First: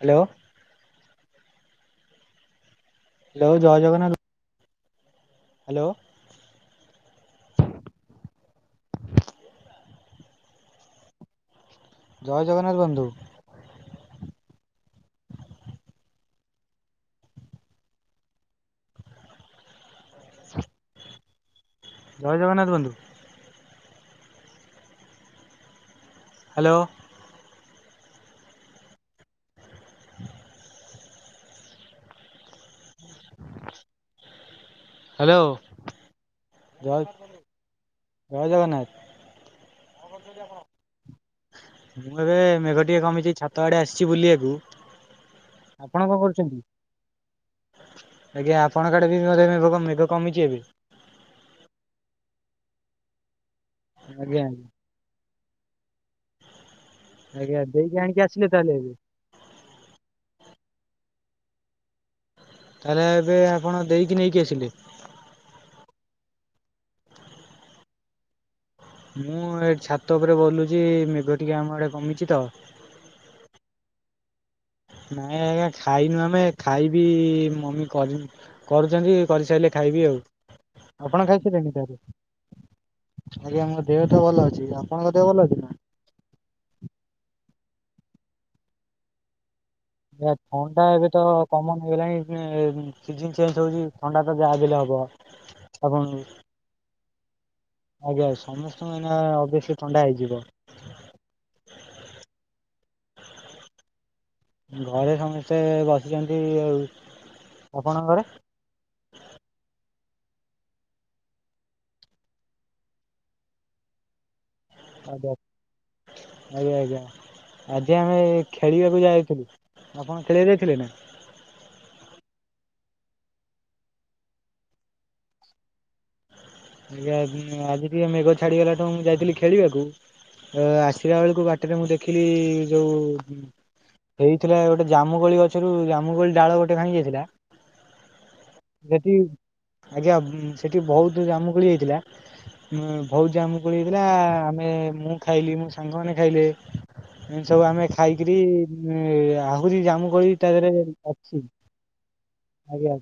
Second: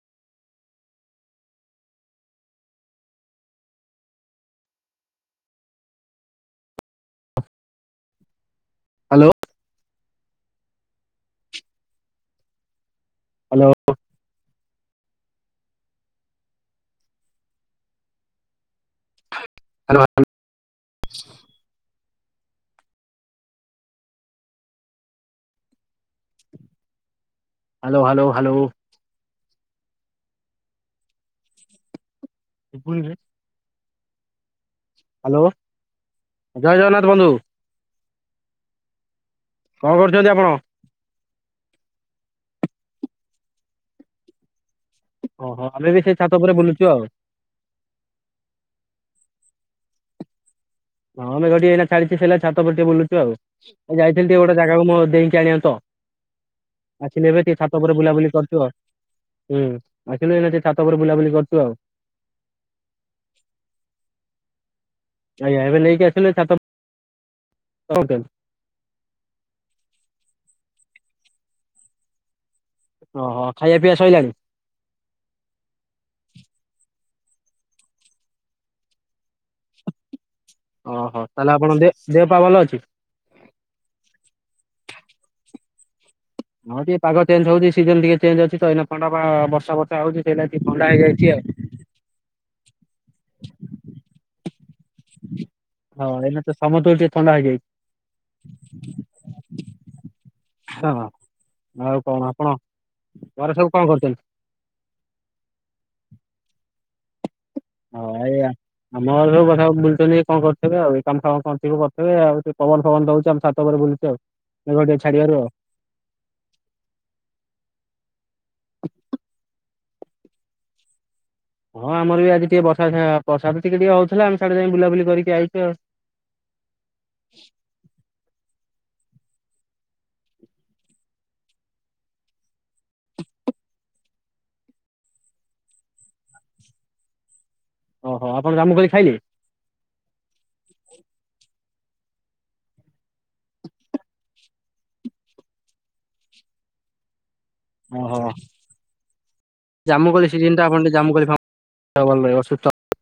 Hello. Hello ଜୟ Jagannath. Hello. Hello. ଜୟ ଜଗନ୍ନାଥ ବନ୍ଧୁ। Hello hello hello. ଜୟ ଜଗନ୍ନାଥ ବନ୍ଧୁ। ହ୍ୟାଲୋ। Hello hello hello. ଶୁବୁନି ରେ। ହ୍ୟାଲୋ। ଜୟ ଜଗନ୍ନାଥ ବନ୍ଧୁ। ଜୟ ଜଗନ୍ନାଥ, କଣ କରୁଛନ୍ତ ଆପଣ? ମୁଁ ଏବେ ମେଘ ଟିକେ କମିଚି ଛାତ ଆଡ଼େ ଆସିଛି ବୁଲିବାକୁ। ଓହୋ ଆମେ ବି ଆପଣ ସେଇ କଣ ଛାତ ଉପରେ କରୁଚନ୍ତି? ବୁଲୁଛୁ ଆଉ ଆଜ୍ଞା ଆପଣଙ୍କ ଆଡ଼େ ବି ମେଘ ମେଘ କମିଛି ଏବେ। ହଁ ମେଘ ଟିକେ ଏଇନା ଛାଡିଛି ସେଲା ଛାତ ଉପରେ ଟିକେ ବୁଲୁଚୁ ଆଉ। ଯାଇଥିଲି ଟିକେ ଆଜ୍ଞା ଗୋଟେ ଆଜ୍ଞା ଜାଗାକୁ ମୁଁ ଦେଇକି ଆଣିବା ତ। ଆସିଲି ଏବେ ଆଜ୍ଞା ଟିକେ ଛାତ ଉପରେ ଦେଇକି ଆଣିକି ବୁଲାବୁଲି ଆସିଲେ କରୁଚୁ ତାହେଲେ ଆଉ। ଏବେ। ହୁଁ ଆସିଲୁ ଏବେ ଟିକେ ଛାତ ଉପରେ ବୁଲାବୁଲି କରୁଚୁ ଆଉ। ତାହେଲେ ଏବେ ଆପଣ ଦେଇକି ନେଇକି ଆସିଲେ। ଆଜ୍ଞା ଏବେ ନେଇକି ଆସିଲି ଛାତ ଉପ କୋଉଟେ। ମୁଁ ଏ ଛାତ ଉପରେ ବଲୁଛି ମେଗ ଟିକେ ଆମ ଆଡ଼େ କମିଛି ତ। ଓହୋ ଖାଇବା ପିଇବା ସଇଲାଣି। ନାଇଁ ଆଜ୍ଞା ଖାଇନୁ ଆମେ ଖାଇବି ମମି କରି କରୁଛନ୍ତି। କରିସାରିଲେ ଖାଇବି ଆଉ ଓହୋ ଆପଣ ତାହେଲେ ଦେ ଖାଇସାଇଲେଣିି? ଦେହ ପା ଭଲ ଅଛି? ଆଜ୍ଞା ମୋ ଦେହ ତ ଭଲ ଅଛି ଆପଣଙ୍କ ଦେହ ଭଲ ଅଛି ନା। ହଁ ଟିକେ ପାଗ ଚେଞ୍ ହଉଛି ସିଜନ ଟିକେ ଚେ୍ଜ ଅଛିତ ଏଇନା ଥଣ୍ଡ ବା ବର୍ଷା ବର୍ ଆ ଥଣ୍ଡା ଏବେ ତ କମନ ହେଇଗଲାଣି ସିଜନ ଚେଞ୍ଜ ହଉଛି ଥଣ୍ଡା ତ ଯାହାବି ହେଲେ ହବ। ହ ଆପଣ ହଁ ଏଇନା ତ ସମସ୍ତଙ୍କୁ ଟିକେ ଥଣ୍ଡା ହେଇଯାଇଛି ଆଜ୍ଞା ସମସ୍ତଙ୍କୁ ଏଇନା ଅଭିଅସଲି ଥଣ୍ଡା ହେଇଯିବ। ହଁ। ଆଉ କଣ ଆପଣ ପରେ ସବୁ କଣ କରୁଛନ୍ତି? ଘରେ ସମସ୍ତେ ବସିଛନ୍ତି ଆଉ। ଆପଣଙ୍କ ଘରେ? ହଉ ଆ। ଆମ ଘରର କଥା ବୁଲୁଛନ୍ତି କଣ କରିଥିବେ ଆଉ କାମଫାମ କରିଥିବେ ଆଉ ପବନ ଫବନ ଦଉଛି ଆମ ଉପରେ ବୁଲୁଛି ଆଉ ମେଘ ଟିକେ ଆଜ୍ଞା ଛାଡିବାରୁ ଆଉ। ଆଜ୍ଞା ଆଜ୍ଞା। ଆଜି ଆମେ ଖେଳିବାକୁ ଯାଇଥିଲୁ ଆପଣ ଖେଳିବା ଯାଇଥିଲେ ନା। ହଁ ଆମର ବି ଆଜି ଟିକେ ବର୍ଷା ଛା ବର୍ସା ଟିକେ ଟିକେ ହଉଥିଲା ଆମେ ସାଡେ ଯାଇ ବୁଲା ବୁଲି କରିକି ଆଇଛୁ ଆଉ। ଆଜ୍ଞା ଆଜି ଟିକେ ମେଘ ଛାଡିଗଲା ଠୁ ମୁଁ ଯାଇଥିଲି ଖେଳିବାକୁ। ଅ ଆସିଲା ବେଳକୁ ବାଟରେ ମୁଁ ଦେଖିଲି ଯୋଉ ହେଇଥିଲା ଗୋଟେ ଜାମୁକଳି ଗଛରୁ ଜାମୁକଳି ଡାଳ ଗୋଟେ ଭାଙ୍ଗି ଯାଇଥିଲା। ଓହୋ ଆପଣ ଜାମୁକୋଳି ଖାଇଲେ? ସେଠି ଆଜ୍ଞା ସେଠି ବହୁତ ଜାମୁକୁଳି ଯାଇଥିଲା। ବୋହୁତ ଯାମକୁଳି ହେଇଥିଲା ଆମେ ମୁଁ ଖାଇଲି ମୋ ସାଙ୍ଗ ମାନେ ଖାଇଲେ। ଏମତି ସବୁ ଆମେ ଓହୋ ଖାଇକିରି ଆହୁରି ଜାମୁକୋଳି ତା ସିଜିନ ଟା ଆପଣ ଦେହରେ ଟିକେ ଜାମୁକୋଳି ଅଛି। [unintelligible] ଆଜ୍ଞା।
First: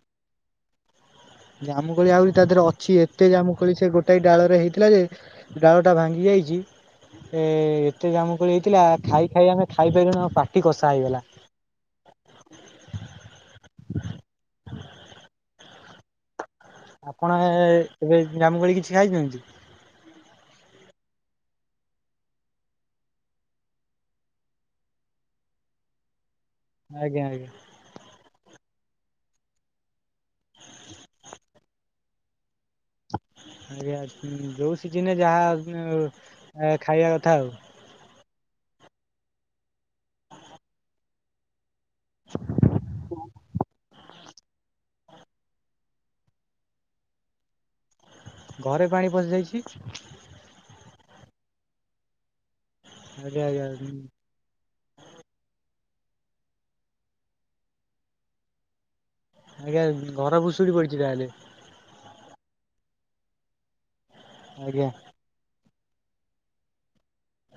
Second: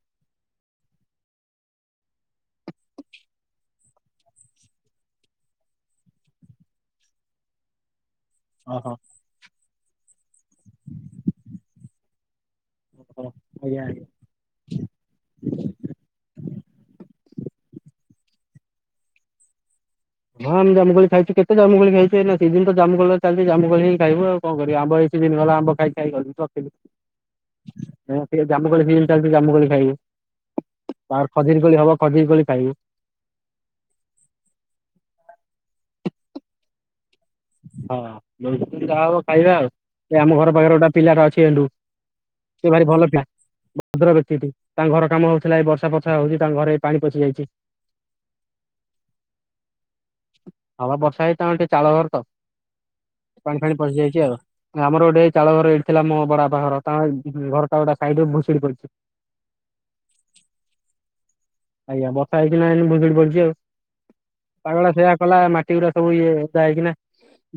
ଜାମୁକୋଳି ଆହୁରି ତା ଦେହରେ ଅଛି ଏତେ ଜାମୁକୋଳି ସେ ଗୋଟାଏ ଡାଳରେ ହେଇଥିଲା ଯେ ଡାଳଟା ଭାଙ୍ଗି ଯାଇଛି ଏତେ ଦାମ ହେଇଥିଲା ଓହୋ ଖାଇ ଖାଇ ଆମେ ଖାଇ ପାଇଲୁନୁ ପାଟି କଷା ହେଇଗଲା। ଓହୋ ଆଜ୍ଞା। ଆପଣ ଏ ଏବେ ଜାମୁକୋଳି କିଛି ଖାଇଛନ୍ତି। ହଁ ଆମେ ଜାମୁକୋଳି ଖାଇଛୁ କେତେ ଜାମୁକୋଳି ଖାଇଛୁ ଏ ନା ଦିଦିନ ତ ଜାମୁଲଳିରେ ଚାଲିଛି ଜାମୁକୋଳିି ଖାଇବୁ ଆଉ। କଣ କରିବ ଆମ୍ବ ଏଇ ସିଜିନ ଗଲା ଆମ୍ବ ଖାଇ ଖାଇ ଗଲୁ ରଖିଲି। ଆଜ୍ଞା ଆଜ୍ଞା। ଏଇନା ଟିକେ ଜାମୁକୋଳି ସୀଜନ ଚାଲିଛି ଜାମୁ କୋଳି ଖାଇବି। ଅଳ୍ପ ଦିନ ପରେ ହବ ଖଜୁରୀକୋଳି କୋଳି ଖାଇବୁ। ଆଜ୍ଞା ଯୋଉ ସିଜିନେ ରେ ଯାହା ଅ ଖାଇବା କଥା ଆଉ। ହଁ ଯାହା ହବ ଖାଇବା ଆଉ। ଆମ ଘର ପାଖରେ ଗୋଟା ପିଲାଟା ଅଛି ଏଣ୍ଡୁ। ସେ ଭାରି ଭଲ ପିଲା। ଭଦ୍ର ବ୍ୟକ୍ତି ତୁ। ତାଙ୍କ ଘର କାମ ହଉଥିଲା ଏ ବର୍ଷା ଫର୍ଷା ହଉଛି ତାଙ୍କ ଘରେ ଏଇ ପାଣି ପଶି ଯାଇଛି। ଘରେ ପାଣି ପଶି ଯାଇଛି। ଆମର ବର୍ଷା ହେଇଛି। ତାଙ୍କର ଟିକେ ଚାଳ ଘର ତ ଆଜ୍ଞା ପାଣି ଆଜ୍ଞା ଫାଣି ପଶି ଯାଇଛି ଆଉ। ଆମର ଗୋଟେ ଚାଳ ଘର ଏଇଠି ଥିଲା ମୋ ବଡାପା ଘର ତା ଘରଟା ଗୋଟା ସାଇଡରେ ଭୁଶୁଡି ପଡିଛି। ଆଜ୍ଞା। ଘର ଭୁଶୁଡି ପଡିଛି ତା ହେଲେ? ଆଜ୍ଞା। ବର୍ଷା ହେଇଛି ନା ଭୁଶୁଡି ପଡିଛି ଆଉ। ପାଗଟା ଆଜ୍ଞା। ତ ସେଇଆ। କଲା ମାଟି ଗୁରା ସବୁ ଇଏ ଓଦା ହେଇକିନା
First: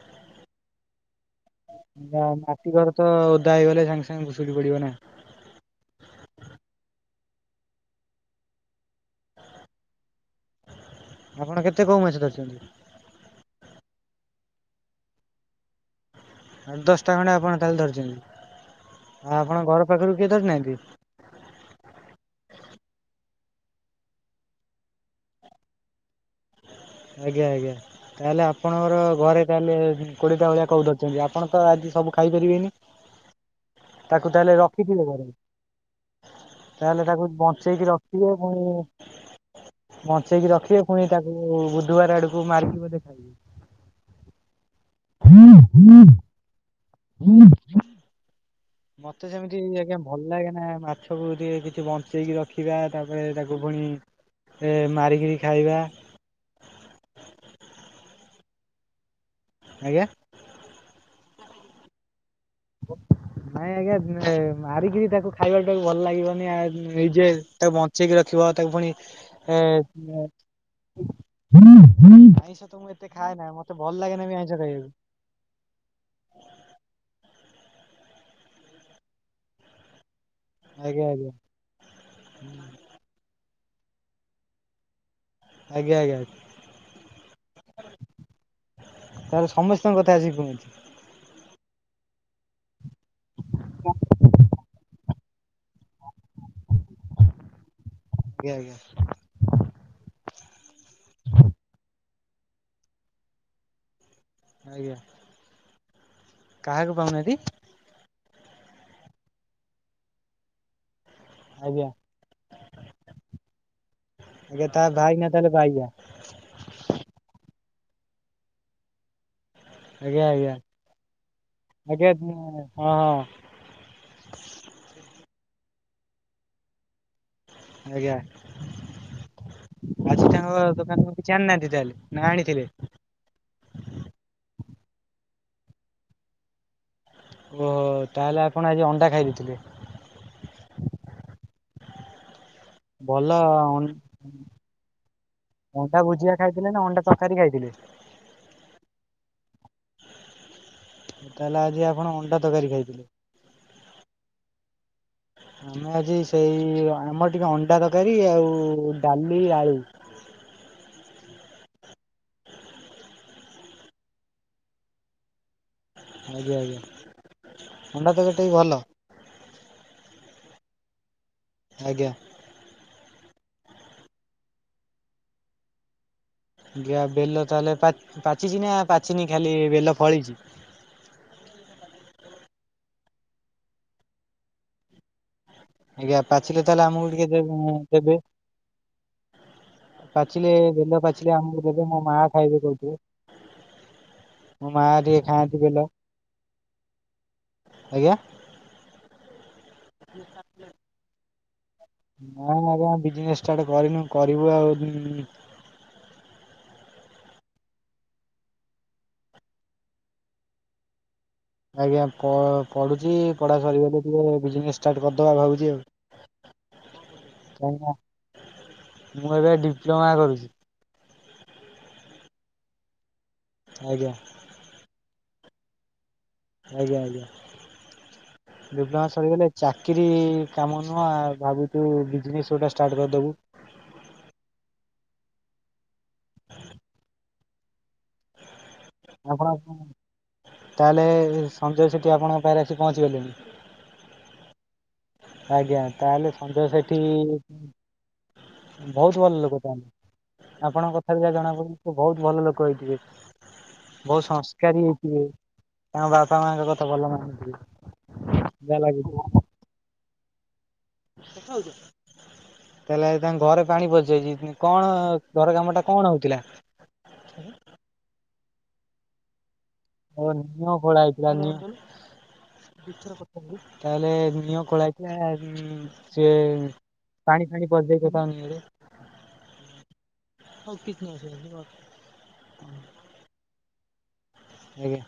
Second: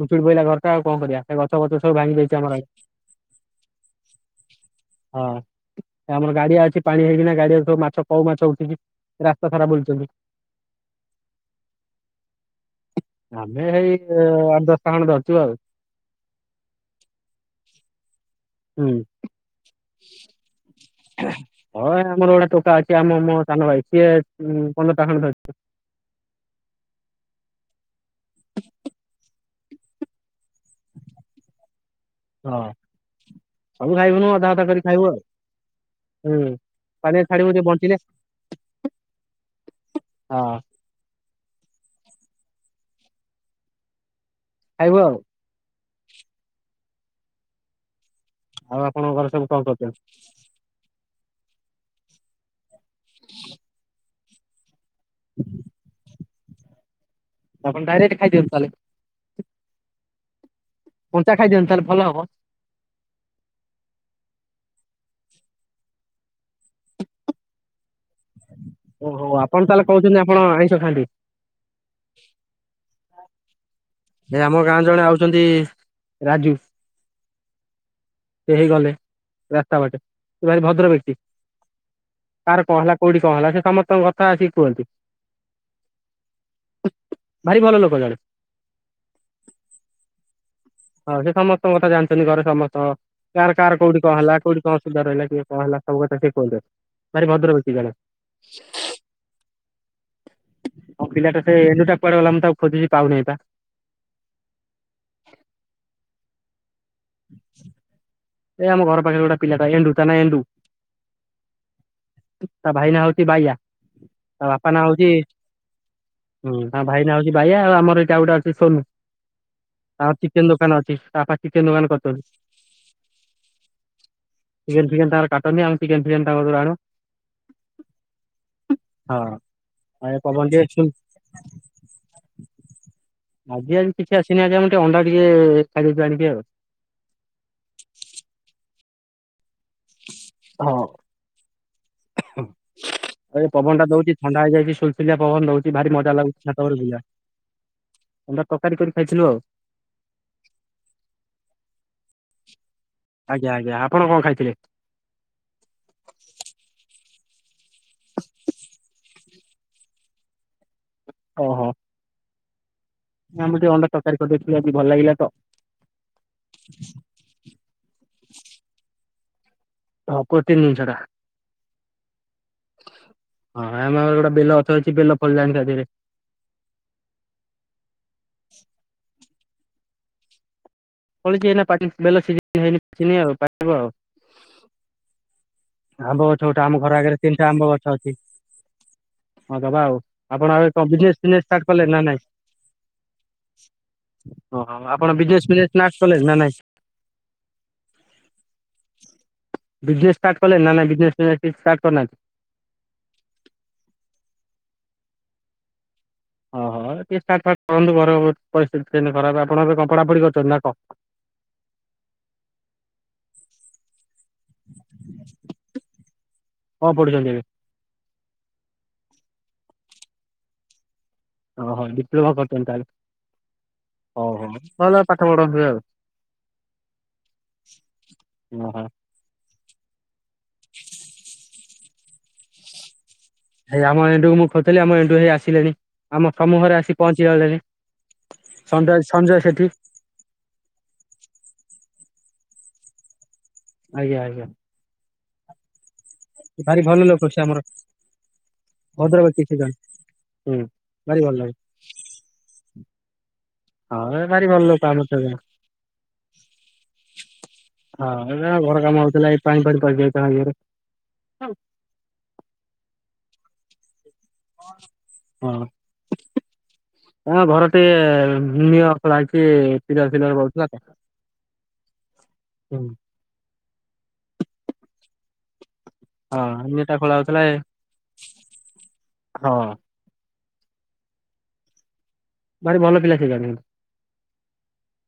ଭୁଶୁଡି ପଇଲା ଘରଟା ଆଉ କଣ କରିବା? ସେ ଗଛ ଫଛ ସବୁ ଭାଙ୍ଗି ଦେଇଛି ଆମର ଆଡେ ମାଟି ଘର ତ ଓଦା ହେଇଗଲେ ସାଙ୍ଗେ ସାଙ୍ଗେ ଭୁଶୁଡି ପଡିବ ନା। ହଁ। ଆମର ଗାଡିଆ ଅଛି ପାଣି ହେଇକିନା ଗାଡିଆରେ ସବୁ ମାଛ କଉ ମାଛ ଉଠିକି ରାସ୍ତା ସାରା ବୁଲୁଚନ୍ତି। ଆପଣ କେତେ କଉ ମାଛ ଧରିଛନ୍ତି? ଆମେ ହେଇ ଆଠ ଦଶଟା ଖଣ୍ଡେ ଧରିଚୁ ଆଉ। ଆଠ ଦଶଟା ଖଣ୍ତେ ଆପଣ ତା ହେଲେ ହୁଁ ଧରିଛନ୍ତି। ଆଉ ଆପଣ ଘର ପାଖରୁ କିଏ ଧରିନାହାଁନ୍ତି? ହଁ ଆମର ଗୋଟେ ଟୋକା ଅଛି। ଆମ ମୋ ସାନ ଭାଇ ସିଏ ପନ୍ଦର ଟା ଖଣ୍ଡେ ଧରିଛି। ଆଜ୍ଞା ଆଜ୍ଞା। ତା ହେଲେ ଆପଣଙ୍କର ଘରେ ତା ହେଲେ କୋଡିଏଟା ଭଳିଆ କଉ ଧରିଛନ୍ତି। ଆପଣ ତ ଆଜି ସବୁ ଖାଇ ହଁ ପାରିବେନି? ସବୁ ଖାଇବୁନୁ ତାକୁ ତା ଅଧା ହେଲେ ଅଧା କରି ଖାଇବୁ ରଖିଥିଲ ଆଉ ଘରେ। ହୁଁ। ତା ହେଲେ ପାଣିରେ ତାକୁ ଛାଡିବୁ ଟିକେ ବଞ୍ଚେଇକି ବଞ୍ଚିଲେ ରଖିବେ ପୁଣି ହଁ ବଞ୍ଚେଇକି ରଖିବେ। ପୁଣି ତାକୁ ବୁଧବାର ଆଡକୁ ମାରିିବ ବୋଧେ ଖାଇବେ ଖାଇବୁ ଆଉ। [inaudible] ହୁଁ। ଆଉ ଆପଣଙ୍କ ମତେ ଘରେ ସବୁ ସେମିତି କଣ ଆଜ୍ଞା କରୁଛନ୍ତି? ଭଲ ଲାଗେନା ମାଛକୁ ଟିକେ କିଛି ବଞ୍ଚେଇକି ର ରଖିବା ତାପରେ ତାକୁ ପୁଣି ମାରିକିରି ଖାଇବା। ଆପଣ ଡାଇରେକ୍ଟ ଖାଇଦିଅନ୍ତୁ ତା ହେଲେ? ଆଜ୍ଞା। କଞ୍ଚା ଖାଇ ଦିଅନ୍ତୁ ତା ହେଲେ ଭଲ ହବ। ନାଇଁ ଆଜ୍ଞା ମାରିକିରି ତାକୁ ଖାଇବାଟା ବି ଭଲ ଲାଗିବନି। ନିଜେ ତାକୁ ବ ଞ୍ଚେଇକି ରଖିବ। ତାକୁ ପୁଣି ଓହୋ ଏ ଆପଣ ତାହେଲେ କହୁଛନ୍ତି ଆପଣ ଆଇଁଷ ଖାଆନ୍ତି ଆଇଁଷ ତ ମୁଁ ଏତେ ଖାଏନା। ମତେ ଭଲ ଲାଗେନା ଏ ବି ଆଇଁଷ ଆମ ଗାଁ ଖାଇବାକୁ ଜଣେ ଆଉଛନ୍ତି ରାଜୁ। ସେ ହେଇ ଗଲେ ରାସ୍ତା ବାଟେ। ସେ ଭାରି ଭଦ୍ର ଆଜ୍ଞା ବ୍ୟକ୍ତି। ଆଜ୍ଞା। କାହାର କଣ ହେଲା କୋଉଠି କଣ ହେଲା ସେ ସମସ୍ତଙ୍କ କଥା ଆସିକି କୁହନ୍ତି? ଆଜ୍ଞା ଆଜ୍ଞା। ଭାରି ଭଲ ଲୋକ ଜଣେ ତାହେଲେ ସମସ୍ତଙ୍କ କଥା ଆସିକି କୁହନ୍ତି। ହଁ ସେ ସମସ୍ତଙ୍କ କଥା ଜାଣିଛନ୍ତି। ଘରେ ସମସ୍ତ କାହାର କାହାର କୋଉଠି କଣ ହେଲା। କୋଉଠି କଣ ଅସୁବିଧା ରହିଲା। କିଏ କଣ ହେଲା? ସବୁ କଥା ସେ କୁହନ୍ତି। ଭାରି ଭଦ୍ର ବ୍ୟକ୍ତି ଜଣେ। ଆଜ୍ଞା ଆଜ୍ଞା ଆଉ ପିଲାଟା ସେ ଏଣ୍ଡୁଟା କୁଆଡେ ଗଲା। ମୁଁ ତାକୁ ଆଉ ଖୋଜୁକି ପାଉନି ବା। ଆଜ୍ଞା। କାହାକୁ ପାଉନାହାନ୍ତି? ଏ ଆମ ଘର ପାଖେ ଗୋଟେ ପିଲାଟା ଏଣ୍ଡୁ ତା ନାଁ ଏଣ୍ଡୁ। ଆଜ୍ଞା। ତା ଭାଇ ନା ହୋଉଚି ବାୟା, ତା ଆଜ୍ଞା ବାପା ନା ହୋଉଚି ଭାଇନା ତାହେଲେ ବାଇଆ ହୁଁମ ତାଙ୍କ ଭାଇ ନା ହୋଉଚି ବାୟା, ଆଉ ଆମର ଏଇଟା ଆଉ ଗୋଟେ ଅଛି ସୋନୁ। ତାଙ୍କର ଆଜ୍ଞା ଚିକେନ୍ ଦୋକାନ ଅଛି। ତା ବାପା ଚିକେନ୍ ଦୋକାନ କର୍ ହଁଅଁ, ହଁଁ ହଁ। ଜିକେନ୍ ଫିକେନ୍ ତାଙ୍କର କାଟନ୍ତି। ଆମ ଚିକେନ୍ ଫିକେନ୍ ତାଙ୍କ ପାଖୁରୁ ଆଣୁ। ଆଜ୍ଞା! ଆଜି ହଁ। ଟାଙ୍କ ଦୋକାନୁରୁ ଆଉ ଏ ପବନ କିଛି ଟିକେ ଆନିନାହାନ୍ତି ତାହେଲେ ନା ଆଣିଥିଲେ? ଆଜି ଆଜି କିଛି ଆସିନି ଆଜି ଆମର ଟିକେ ଅଣ୍ଡା ଟିକେ ଖାଇ ଦେଇଥିଲୁ ଆଣିକି ଆଉ। ଓହୋ! ତାହେଲେ ଆପଣ ଆଜି ଅଣ୍ଡା ଖାଇ ଦେଇଥିଲେ। ହଁ। ଭଲ ଆଜି ପବନ ଟା ଦଉଚି ଥଣ୍ଡା ହେଇଯାଇଚି। ସୁଲସୁଲିଆ ପବନ ଦଉଚି ଭାରି ଅଣ୍ଡା ମଜା ଭୁଜିଆ ଲାଗୁଛି। ଛାତ ଖାଇଥିଲେ ଓପେରେ ନା ଅଣ୍ଡା ବୁଲିଆ। ତରକାରୀ ଖାଇଥିଲେ? ଅଣ୍ଡା ତକାରୀ କରି ଖାଇଥିଲୁ ଆଉ। ତାହେଲେ ଆଜି ଆପଣ ଅଣ୍ଡା ତକାରୀ ଖାଇଥିଲେ। ଆଜ୍ଞା! ଆଜ୍ଞା! ଆପଣ କଁ ଖାଇଥିଲେ? ହଁ ଆମେ ଆଜି ସେଇ ଆମର ଟିକେ ଅଣ୍ଡା ତକାରୀ ଆଉ ଡାଲି, ଆଳୁ ଓହୋ। ଆମର ଟିକେ ଅଣ୍ଡା ତରକାରୀ କରିଦେଇଥିଲେ ଆଜି ଭଲ୍ ଲାଗିଲା ତ। ଆଜ୍ଞା! ଆଜ୍ଞା! ଅଣ୍ଡା ତରକାରୀ ଟିବି ଭଲ। ଫକୁର୍ତ୍ତି ଦିନଷଟା। ଆଜ୍ଞା! ହଁ ଆମର ଏଟି ଗୋଟା ବେଲ ଅଛ ଅଛି ବେଲ ଫଳଲାଣି ତା ଧିଏରେ। ଆଜ୍ଞା। ବେଲ ତାହେଲେ ପା ପିଚିଚି ନା ପାଚିନି ଖାଲି ବେଲ ଫଳିଛି। ଫଳିଛି ଏଇନା ପାଚିନି ବେଲ ସିଜିନ ହେଇନି, ପାଚିନି ଆଉ ପାଚିବ ଆଉ। ଆଜ୍ଞା ଆମ୍ବ ଗଛ ପାଚିଲେ ଗୋଟେ ଆମ ତାହେଲେ ଘର ଆମକୁ ଆଗେରେ ଟିକେ ତିନଟା ଆମ୍ବ ଗଛ ଅଛି। ଦେବେ। ହଁ ଦବା ଆଉ, ପାଚିଲେ ଆପଣ ଆଉ ଏ କଁ ବେଲ ବିଜନେସ୍ ପାଚିଲେ ଫିଜନେସ୍ ଆମକୁ ଷ୍ଟାର୍ଟ ଦେବେ ମୋ କଲେଣି ନା ମା ନାଇଁ? ଖାଇବେ କହୁଥିଲେ ଓ ମୋ ମା ହଁ ଆପଣ ଟିକେ ବିଜନେସ୍ ଖାଆନ୍ତି ବେଲ ଫିଜନେସ୍ [unintelligible] କଲେଣି ନା ନାଇଁ? ଆଜ୍ଞା। ବିଜନେସ୍ ଷ୍ଟାର୍ଟ କଲେଣି ନା ନାଇଁ ବିଜନେସ୍ ଫିଜନେସ୍ କିଛି ଷ୍ଟାର୍ଟ କରନାଆନ୍ତି। ନାଇଁ ଆଜ୍ଞା, ବିଜନେସ୍ ଷ୍ଟାର୍ଟ କରିନୁ କରିବୁ ଆଉ ଦୁଁ ଅହଃ! ଟିକେ ଷ୍ଟାଟ ଫାର୍ଟ କରନ୍ତୁ। ଘର ପ ପରିସ୍ଥିତି ସେନତି ଖରାପ୍ ଆପଣ ଏବେ କଁ ପଢାପଢି କରୁଚନ୍ତି ନା କଁ? ଆଜ୍ଞା। କଁ ପଢୁଛି ପଢା ସରିଗଲେ ଟିକେ ବିଜନେସ୍ ଷ୍ଟାର୍ଟ କରଦବା ଭାବୁଛି କଣ ପଢ଼ୁଛନ୍ତି ଏବେ? ଆଉ। [unintelligible] ମୁଁ ଏବେ ଡିପ୍ଲୋମା କରୁଚି। ଅହ, ଡିପ୍ଲୋମା କରୁଚନ୍ତି ତାହେଲେ। ଆଜ୍ଞା। ଅହୋ। ଭଲ ପାଠ ପଢନ୍ତି ଆଉ। ଆଜ୍ଞା। ଆଜ୍ଞା। ଓହୋ। [unintelligible] ସରିଗଲେ ଚାକିରି ଇ କାମ ନୁହଁ ଭାବୁଚୁ ବିଜନେସ୍ ଗୋଟା ଷ୍ଟାର୍ଟ କରଦବୁ। ଏଇ ଆମ ଏଣ୍ଡୁକୁ ମୁଁ ଖୋଜୁଥେଲି, ଆମ ଏଣ୍ଡୁ ହେଇ ଆସିଲେଣି। ଆମ ସମୁହରେ ଆସି ପହଞ୍ଚିଗଲେଣି। ଆପଣ କଁ? ତାହେଲେ ସଞ୍ଜୟ ସେଠି ଆପଣଙ୍କ ପାଖେରେ ଆସିି ପହଞ୍ଚିଗଲେଣି। ଆଜ୍ଞା! ଆଜ୍ଞା! ଆଜ୍ଞା। ତାହେଲେ ସଞ୍ଜୟ ଭାରି ସେଠି ଭଲ ଲୋକ ସେ ଆମର ଇ ଭଦ୍ର ବହୁତ୍ ଭଲ୍ ବ୍ୟକ୍ତି ସେ ଲୋକ ଜଣେ ତାହେଲେ, ହୁଁ। ଆପଣଙ୍କ ଭାରି କଥାରୁ ଯା ଭଲ ଲାଗେ ଜଣାପଡ଼ୁଚି। ବହୁତ୍ ଭଲ ଲୋକ ହେଇଥିବେ, ହଁ ଏ ବହୁତ୍ ଭାରି ଭଲ ଲୋକ ସଂସ୍କାରୀ ଆମର ସେ ହେଇଥିବେ। ଜଣେ ତାଙ୍କ ବାପା ମାଆଙ୍କ କଥା ଭଲ ମାନୁଛି। କହୁଥିଲା ଏଇ ପାଣି ଫାଣି [unintelligible] ତାହେଲେ ଆଜି ତାଙ୍କ ଘରେ ପାଣି ପସିଯାଇଛି। କଣ ଘର ହଁ କାମ ଟା କଣ ହଉଥିଲା? ଘର ଟିକେ ନିଅ ଖଳା ହେଇଛି। ପିଲର [unintelligible] ଫିଲର ତାହଲେ ପଡୁଥିଲା ନିଓ ଖୋଳା ହେଇଥିଲା। ତ। ସିଏ ହଁ ଏମିତିଟା ଖୋଳା ହଉଥିଲା ପାଣି ଏ ଫାଣି [unintelligible] ହଉ ହଁ କିଛି [unintelligible] ଭାରି ଭଲ ଥିଲା ସେ ଜାଗା। ଆଜ୍ଞା।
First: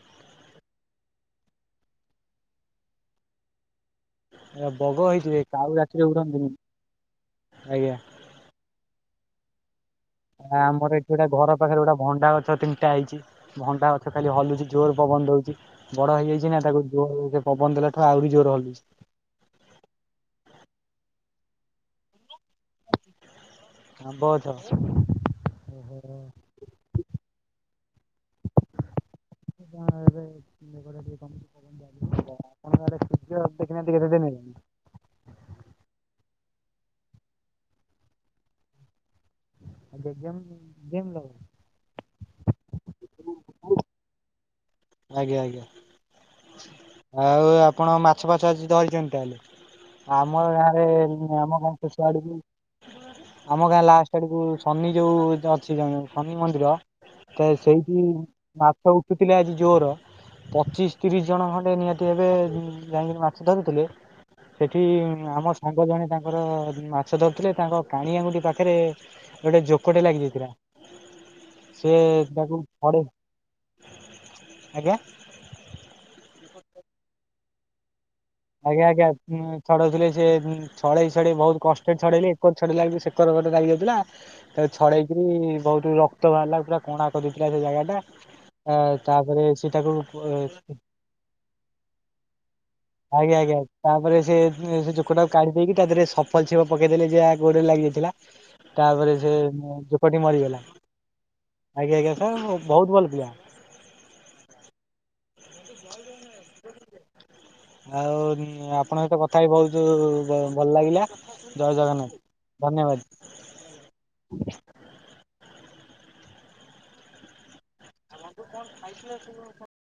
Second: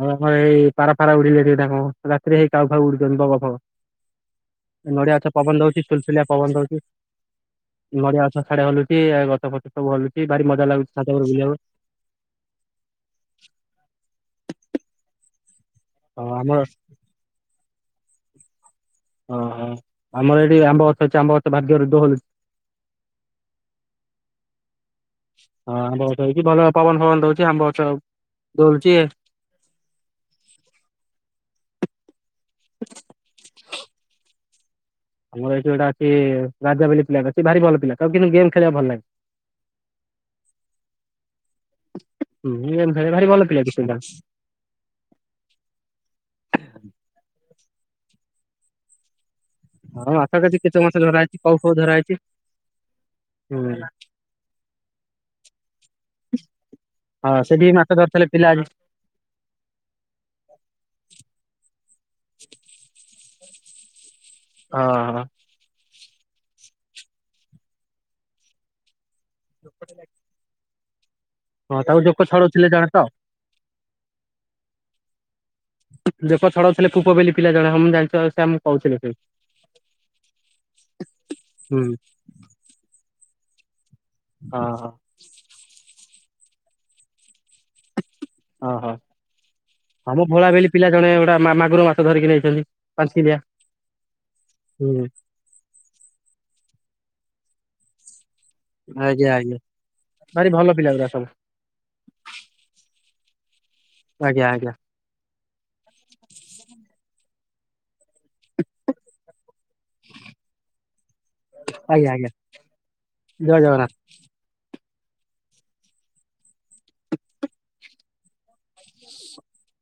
ଆଉ ଆମର ଏଇ ପାରା ଫାରା ଉଡ଼ିପାରିବେ ନା କଣ ରାତିରେ ହେଇ କାଉ ଫାଉ ଉଡୁଛନ୍ତି ବଗ ଫଗ। ବଗ ନଡିଆ ଗଛ ହେଇଥିବେ ପବନ କାଉ ଦଉଛି ରାତିରେ ସୁଲସୁଲିଆ ପବନ ଉଡନ୍ତିନି। ଦଉଛି। ଆଜ୍ଞା ନଡିଆ ଗଛ ସୁଆଦେ ହଲୁଛି ଗଛ ଫଛ ସବୁ ହଲୁଛି। ଭାରି ଆ ମଜା ଲାଗୁଛି ଆମର ଏଠି ଛାତ ଉପରେ ଗୋଟେ ଘର ବୁଲିବାକୁ ପାଖରେ ଗୋଟେ ଭଣ୍ଡା ଅଛି। ଟା ହେଇଛି ଭଣ୍ଟା ଗଛ ଖାଲି ହଲୁଛି ଜୋର ପବନ ଦଉଛି। ବଡ଼ ଆଉ ହେଇଯାଇଛି ଆମର ନା ତାକୁ ସେ ପବନ ଦେଲାଠୁ ଆହୁରି ଜୋର ହଲୁଛି। ଓହୋ ଆମର ଏଠି ଆମ୍ବ ଗଛ ଅଛି ଆମ୍ବ ଗଛ [unintelligible] [unintelligible] ହଁ ଆମ୍ବ ଗଛ ହେଉଛି ଭଲ ପବନ ଫବନ ଦଉଛି ଆମ୍ବ ଗଛ ଦୋଳଛି। [inaudible] [inaudible] ଆମର ଏଠି ଗୋଟ ଅଛି ରାଜା ବୋଲି ପିଲାଟେ ଅଛି। ସେ ଭାରି ଭଲ ପିଲା ତାକୁ କିନ୍ତୁ ଗେମ୍ ଖେଳିବା ଭଲ ଲାଗେ। [inaudible] ହୁଁ ଗେମ୍ ଖେଳେ ଭାରି ଭଲ ପିଲା ଟି ସେଟା। ଆଜ୍ଞା ଆଜ୍ଞା ଆଉ ଆପଣ ମାଛ ଫାଛ ଆଜି ଧରିଛନ୍ତି ତାହେଲେ। ହଁ ମାଛ ଆମ କେଜି କେତେ ଗାଁରେ ମାଛ ଧରା ହେଇଛି କଉ ଆମ ଗାଁ ଫଉ ଧରା ହେଇଛି ଶେଷୁଆଡକୁ ଆମ ହୁଁ। ଗାଁ ଲାଷ୍ଟ ଆଡକୁ ଶନି ଯୋଉ ଅଛି ଶନି ମନ୍ଦିର ହଁ ତ ସେଠି ବି ମାଛ ସେଇଠି ଧରିଥିଲେ ପିଲା ଆଜି ମାଛ ଥିଲେ ଆଜି। ଜୋର ପଚିଶ ତିରିଶ ଜଣ ଖଣ୍ଡେ ନିହାତି ଏବେ ଯାଇକିରି ମାଛ ଧରୁଥିଲେ। ସେଠି ହଁ ହଁ। ଆମ ସାଙ୍ଗ ଜଣେ ତାଙ୍କର ମାଛ ଧରୁଥିଲେ ତାଙ୍କ କାଣି ଆଙ୍ଗୁଠି ପାଖରେ ଗୋଟେ ଜୋକଟେ ଲାଗିଯାଇଥିଲା। ହଁ ତାକୁ ଜୋକ ଛାଡୁଥିଲେ ଜଣେ ଛଡେଇ ତ। ଆଜ୍ଞା। ଲୋକ ଛଡାଉ ଥିଲେ [unintelligible] ବୋଲି ପିଲା ଜଣେ ହଁ ମୁଁ ଜାଣିଛ ଆଉ। ଆଜ୍ଞା ଆଜ୍ଞା ଛଡଉଥିଲେ ସିଏ ଛଡେଇ ଛଡେଇ ବହୁତ ହୁଁ କଷ୍ଟରେ ଛଡେଇଲେ। [unintelligible] ସେକର ଗୋଟେ ଲାଗି ଯାଇଥିଲା ହଁ ତାକୁ ହଁ ଛଡେଇକି ବହୁତ ରକ୍ତ ବାହାରିଲା ପୁରା କଣା କରିଦଥିଲା ସେ ଜାଗାଟା। ଓହୋ ହଁ ମ ଭୋଳା ବୋଲି ପିଲା ଜଣେ ଗୋଟା ମାଗୁର ମାଛ ଧରିକି ନେଇଛନ୍ତି। ପାଞ୍ଚ କିଲିଆ ଆଜ୍ଞା ଆଜ୍ଞା ତାପରେ ସେ ସେ ହୁଁ ଜୋକଟା କାଢି ଦେଇକି ତା ଦେହରେ ସଫଲ ଛେପ ପକେଇ ଦେଲେ ଯା ଗୋଡରେ ଲାଗିଯାଇଥିଲା। ତାପରେ ଆଜ୍ଞା ସେ ଆଜ୍ଞା ପୋକଟି ଭାରି ମରିଗଲା। ଭଲ ପିଲା ଗୁରା ସବୁ ଆଜ୍ଞା ଆଜ୍ଞା ହଁ ହଁ ବହୁତ ଭଲ ପିଲା। ଆଜ୍ଞା ଆଜ୍ଞା। ଆଉ ଆପଣଙ୍କ ସହିତ କଥା ହ ବହୁତ ଭଲ ଲାଗିଲା। ଜୟ ଆଜ୍ଞା ଜଗନ୍ନାଥ ଆଜ୍ଞା ଧନ୍ୟବାଦ। ଜୟ ଜଗନ୍ନାଥ। [inaudible] ଆଙ୍କୁୁ କଣ ଖାଇଥିଲେ ସବୁ [unintelligible]